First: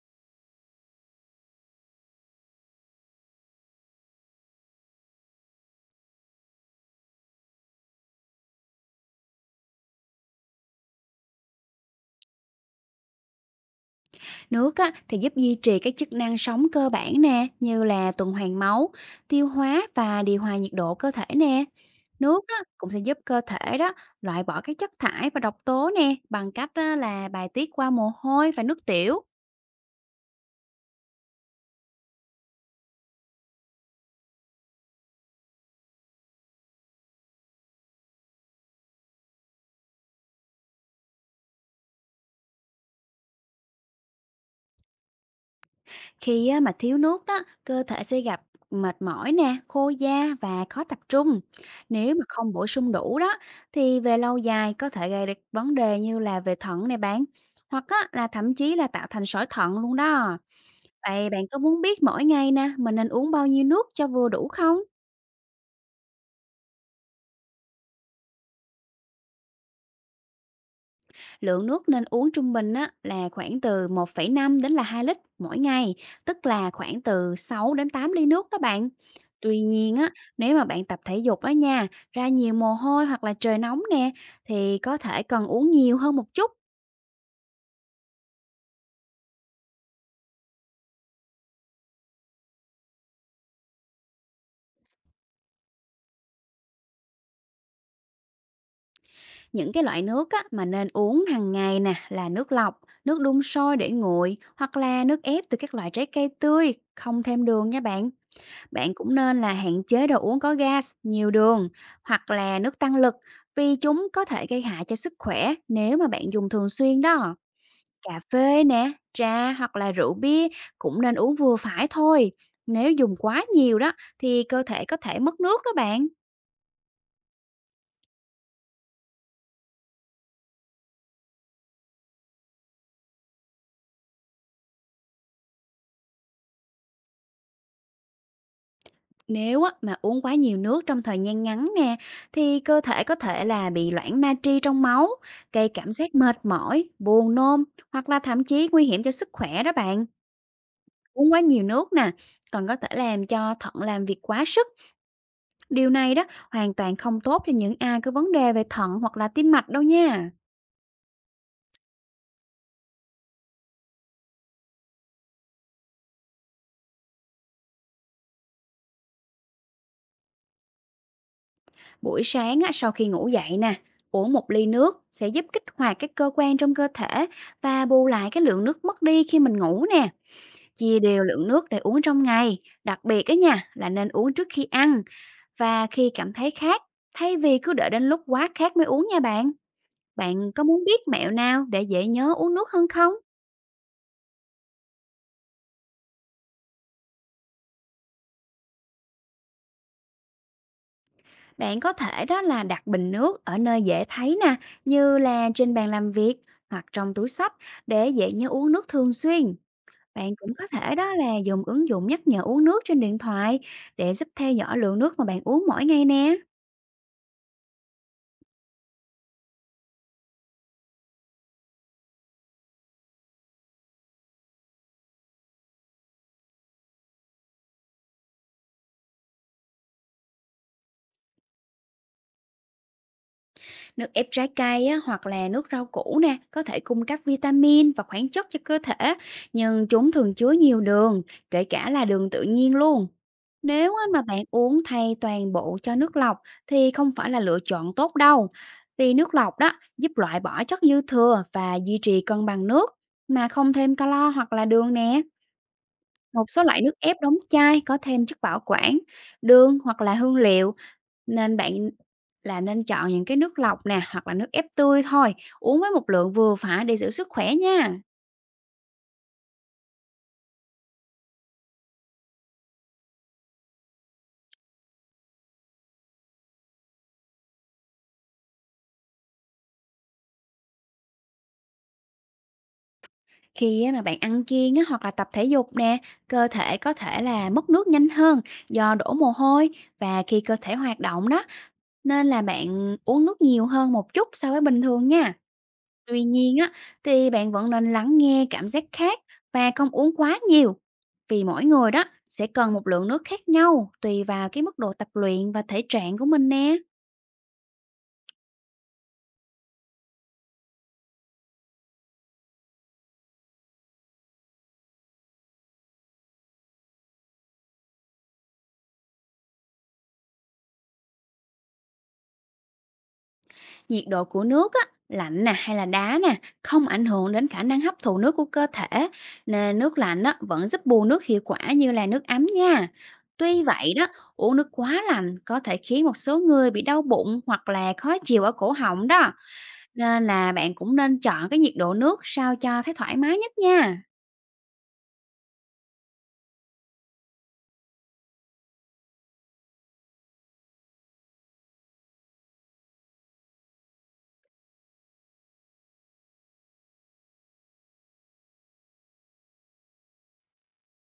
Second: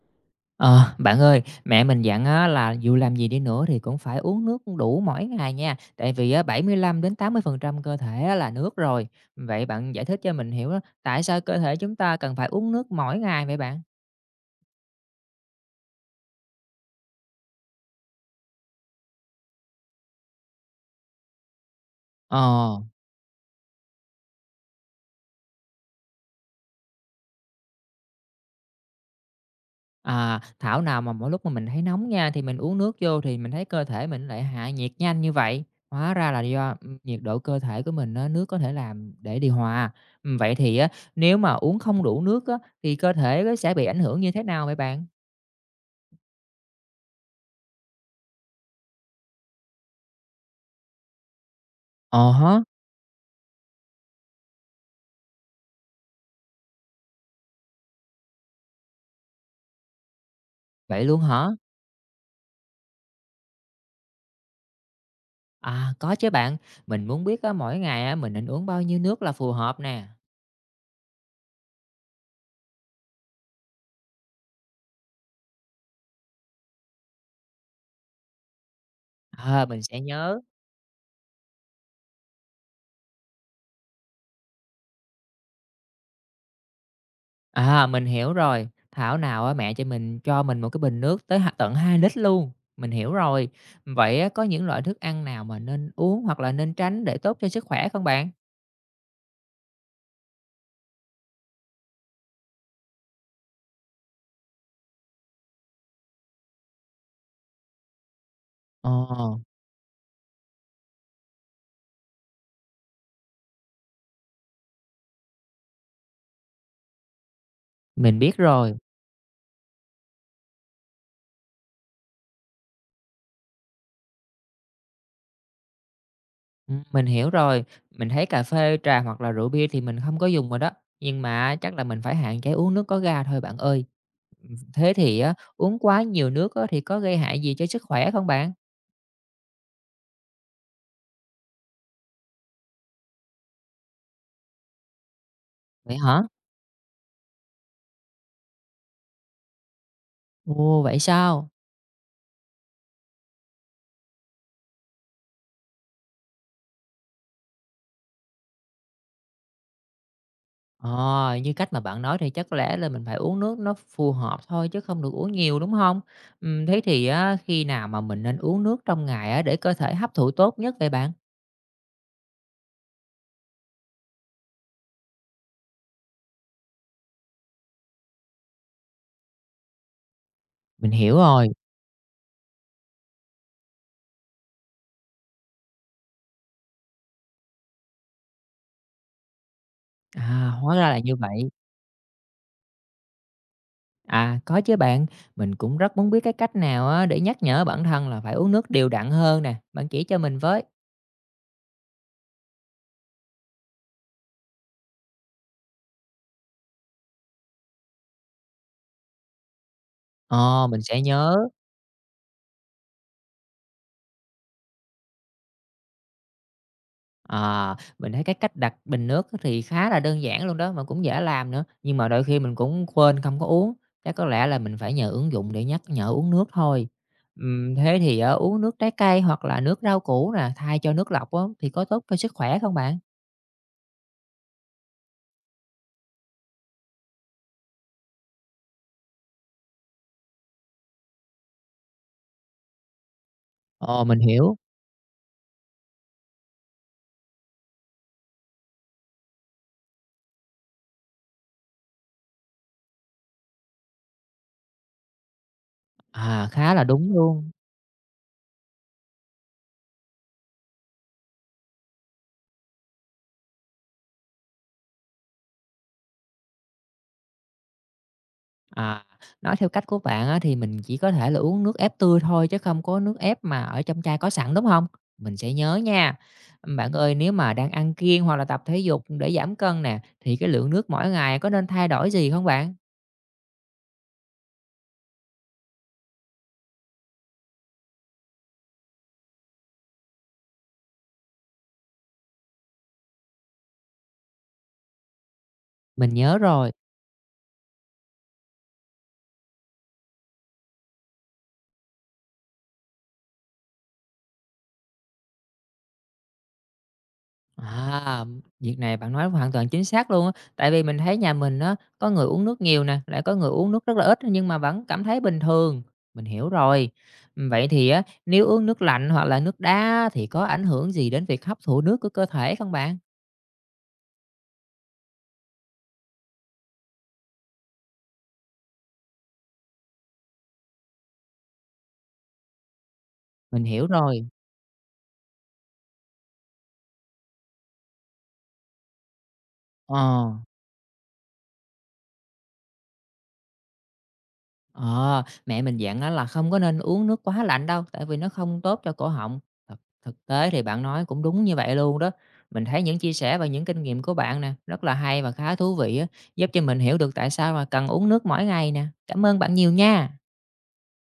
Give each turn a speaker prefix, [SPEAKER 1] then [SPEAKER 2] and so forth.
[SPEAKER 1] Ờ, bạn ơi, mẹ mình dặn á, là dù làm gì đi nữa thì cũng phải uống nước đủ mỗi ngày nha, tại vì á, 75-80% cơ thể á, là nước rồi. Vậy bạn giải thích cho mình hiểu á, tại sao cơ thể chúng ta cần phải uống nước mỗi ngày vậy bạn?
[SPEAKER 2] Nước á, thì giúp duy trì các chức năng sống cơ bản nè, như là tuần hoàn máu, tiêu hóa và điều hòa nhiệt độ cơ thể nè. Nước đó
[SPEAKER 1] Ờ,
[SPEAKER 2] cũng sẽ giúp cơ thể đó loại bỏ các chất thải và độc tố nè bằng cách á, là bài tiết qua mồ hôi và nước tiểu.
[SPEAKER 1] à, thảo nào mà mỗi lúc mà mình thấy nóng nha thì mình uống nước vô thì mình thấy cơ thể mình lại hạ nhiệt nhanh như vậy. Hóa ra là do nhiệt độ cơ thể của mình á, nước có thể làm để điều hòa. Ừ, vậy thì á, nếu mà uống không đủ nước á, thì cơ thể nó sẽ bị ảnh hưởng như thế nào vậy bạn?
[SPEAKER 2] Khi á, mà thiếu nước đó, cơ thể sẽ gặp mệt mỏi nè, khô da và khó tập trung. Nếu mà
[SPEAKER 1] Ờ
[SPEAKER 2] không
[SPEAKER 1] hả,
[SPEAKER 2] bổ sung đủ đó thì về lâu dài có thể gây ra vấn đề như là về thận nè bạn, hoặc á, là thậm chí là tạo thành sỏi thận luôn đó.
[SPEAKER 1] vậy luôn
[SPEAKER 2] Vậy
[SPEAKER 1] hả?
[SPEAKER 2] bạn có muốn biết mỗi ngày nè, mình nên uống bao nhiêu nước cho vừa đủ không?
[SPEAKER 1] À, có chứ bạn, mình muốn biết á, mỗi ngày á, mình nên uống bao nhiêu nước là phù hợp nè.
[SPEAKER 2] Lượng nước nên uống trung bình á, là khoảng từ 1,5 đến là 2 lít mỗi ngày, tức là khoảng từ 6 đến 8 ly nước đó bạn. Tuy
[SPEAKER 1] À, mình
[SPEAKER 2] nhiên
[SPEAKER 1] sẽ
[SPEAKER 2] á,
[SPEAKER 1] nhớ.
[SPEAKER 2] nếu mà bạn tập thể dục đó nha, ra nhiều mồ hôi hoặc là trời nóng nè, thì có thể cần uống nhiều hơn một chút.
[SPEAKER 1] À, mình hiểu rồi, thảo nào á, mẹ cho mình một cái bình nước tới h tận 2 lít luôn, mình hiểu rồi. Vậy á, có những loại thức ăn nào mà nên uống hoặc là nên tránh để tốt cho sức khỏe không bạn?
[SPEAKER 2] Những cái loại nước á, mà nên uống hàng ngày nè là nước lọc, nước đun sôi để nguội hoặc là nước ép từ các loại trái cây tươi, không thêm đường nha bạn.
[SPEAKER 1] Ờ,
[SPEAKER 2] Bạn cũng nên là hạn chế đồ uống có gas, nhiều đường hoặc là nước tăng lực, vì chúng có thể gây hại cho sức khỏe nếu mà bạn dùng thường xuyên đó.
[SPEAKER 1] mình
[SPEAKER 2] Cà
[SPEAKER 1] biết
[SPEAKER 2] phê
[SPEAKER 1] rồi,
[SPEAKER 2] nè, trà hoặc là rượu bia cũng nên uống vừa phải thôi. Nếu dùng quá nhiều đó thì cơ thể có thể mất nước đó bạn.
[SPEAKER 1] mình hiểu rồi. Mình thấy cà phê, trà hoặc là rượu bia thì mình không có dùng rồi đó, nhưng mà chắc là mình phải hạn chế uống nước có ga thôi bạn ơi. Thế thì á, uống quá nhiều nước á thì có gây hại gì cho sức khỏe không bạn?
[SPEAKER 2] Nếu á, mà uống quá nhiều nước trong thời gian ngắn nè thì cơ thể có thể là bị loãng natri trong máu, gây cảm
[SPEAKER 1] Vậy
[SPEAKER 2] giác
[SPEAKER 1] hả?
[SPEAKER 2] mệt mỏi, buồn nôn hoặc là thậm chí nguy hiểm cho sức khỏe đó bạn.
[SPEAKER 1] Ồ, vậy
[SPEAKER 2] Uống quá
[SPEAKER 1] sao?
[SPEAKER 2] nhiều nước nè, còn có thể làm cho thận làm việc quá sức. Điều này đó hoàn toàn không tốt cho những ai có vấn đề về thận hoặc là tim mạch đâu nha.
[SPEAKER 1] Ờ, như cách mà bạn nói thì chắc có lẽ là mình phải uống nước nó phù hợp thôi chứ không được uống nhiều, đúng không? Thế thì á, khi nào mà mình nên uống nước trong ngày á để cơ thể hấp thụ tốt nhất vậy bạn?
[SPEAKER 2] Buổi sáng á, sau khi ngủ dậy nè, uống một ly nước sẽ giúp kích hoạt các cơ quan trong cơ thể và bù lại cái lượng nước mất đi khi mình ngủ nè.
[SPEAKER 1] Mình
[SPEAKER 2] Chia
[SPEAKER 1] hiểu
[SPEAKER 2] đều
[SPEAKER 1] rồi.
[SPEAKER 2] lượng nước để uống trong ngày, đặc biệt á nha là nên uống trước khi ăn và khi cảm thấy khát, thay vì cứ đợi đến lúc quá khát mới uống nha bạn.
[SPEAKER 1] À,
[SPEAKER 2] Bạn có
[SPEAKER 1] hóa
[SPEAKER 2] muốn
[SPEAKER 1] ra là
[SPEAKER 2] biết
[SPEAKER 1] như
[SPEAKER 2] mẹo
[SPEAKER 1] vậy.
[SPEAKER 2] nào để dễ nhớ uống nước hơn không?
[SPEAKER 1] À, có chứ bạn, mình cũng rất muốn biết cái cách nào á để nhắc nhở bản thân là phải uống nước đều đặn hơn nè, bạn chỉ cho mình với.
[SPEAKER 2] Bạn có thể đó là đặt bình nước ở nơi dễ thấy nè, như là trên bàn làm việc hoặc trong túi xách, để dễ nhớ uống nước thường xuyên. Bạn cũng
[SPEAKER 1] Ờ,
[SPEAKER 2] có
[SPEAKER 1] mình
[SPEAKER 2] thể
[SPEAKER 1] sẽ
[SPEAKER 2] đó là
[SPEAKER 1] nhớ.
[SPEAKER 2] dùng ứng dụng nhắc nhở uống nước trên điện thoại để giúp theo dõi lượng nước mà bạn uống mỗi ngày nè.
[SPEAKER 1] À, mình thấy cái cách đặt bình nước thì khá là đơn giản luôn đó, mà cũng dễ làm nữa, nhưng mà đôi khi mình cũng quên không có uống, chắc có lẽ là mình phải nhờ ứng dụng để nhắc nhở uống nước thôi. Thế thì á, uống nước trái cây hoặc là nước rau củ nè, thay cho nước lọc á, thì có tốt cho sức khỏe không bạn?
[SPEAKER 2] Nước ép trái cây á, hoặc là nước rau củ nè, có thể cung cấp vitamin và khoáng chất cho cơ thể, nhưng chúng thường chứa nhiều đường, kể cả là đường tự nhiên luôn. Nếu
[SPEAKER 1] Ồ,
[SPEAKER 2] á,
[SPEAKER 1] mình
[SPEAKER 2] mà bạn
[SPEAKER 1] hiểu.
[SPEAKER 2] uống thay toàn bộ cho nước lọc thì không phải là lựa chọn tốt đâu, vì nước lọc đó giúp loại bỏ chất dư thừa và duy trì cân bằng nước mà không thêm calo hoặc là đường nè. Một
[SPEAKER 1] À,
[SPEAKER 2] số
[SPEAKER 1] khá
[SPEAKER 2] loại
[SPEAKER 1] là
[SPEAKER 2] nước
[SPEAKER 1] đúng
[SPEAKER 2] ép đóng
[SPEAKER 1] luôn.
[SPEAKER 2] chai có thêm chất bảo quản, đường hoặc là hương liệu, nên bạn là nên chọn những cái nước lọc nè, hoặc là nước ép tươi thôi, uống với một lượng vừa phải để giữ sức khỏe nha.
[SPEAKER 1] À, nói theo cách của bạn á, thì mình chỉ có thể là uống nước ép tươi thôi chứ không có nước ép mà ở trong chai có sẵn, đúng không? Mình sẽ nhớ nha. Bạn ơi, nếu mà đang ăn kiêng hoặc là tập thể dục để giảm cân nè, thì cái lượng nước mỗi ngày có nên thay đổi gì không bạn?
[SPEAKER 2] Khi á mà bạn ăn kiêng á, hoặc là tập thể dục nè, cơ thể có thể là mất nước nhanh hơn do đổ mồ hôi và khi cơ thể hoạt động đó, nên là bạn uống nước nhiều hơn một chút so với bình thường nha.
[SPEAKER 1] Mình
[SPEAKER 2] Tuy
[SPEAKER 1] nhớ
[SPEAKER 2] nhiên á,
[SPEAKER 1] rồi.
[SPEAKER 2] thì bạn vẫn nên lắng nghe cảm giác khác và không uống quá nhiều. Vì mỗi người đó sẽ cần một lượng nước khác nhau tùy vào cái mức độ tập luyện và thể trạng của mình nè.
[SPEAKER 1] À, việc này bạn nói hoàn toàn chính xác luôn á. Tại vì mình thấy nhà mình á, có người uống nước nhiều nè, lại có người uống nước rất là ít nhưng mà vẫn cảm thấy bình thường. Mình hiểu rồi. Ừ, vậy thì á, nếu uống nước lạnh hoặc là nước đá thì có ảnh hưởng gì đến việc hấp thụ nước của cơ thể không bạn?
[SPEAKER 2] Nhiệt độ của nước á, lạnh nè hay là đá nè, không ảnh hưởng đến khả năng hấp thụ nước của cơ thể, nên nước lạnh á, vẫn giúp bù nước hiệu quả như là nước ấm nha.
[SPEAKER 1] Mình
[SPEAKER 2] Tuy
[SPEAKER 1] hiểu
[SPEAKER 2] vậy đó,
[SPEAKER 1] rồi.
[SPEAKER 2] uống nước quá lạnh có thể khiến một số người bị đau bụng hoặc là khó chịu ở cổ họng đó. Nên
[SPEAKER 1] Ờ.
[SPEAKER 2] là bạn cũng nên chọn cái nhiệt độ nước sao cho thấy thoải mái nhất nha.
[SPEAKER 1] Ờ, mẹ mình dặn á là không có nên uống nước quá lạnh đâu, tại vì nó không tốt cho cổ họng. Thật Thực tế thì bạn nói cũng đúng như vậy luôn đó. Mình thấy những chia sẻ và những kinh nghiệm của bạn nè, rất là hay và khá thú vị á, giúp cho mình hiểu được tại sao mà cần uống nước mỗi ngày nè. Cảm ơn bạn nhiều nha.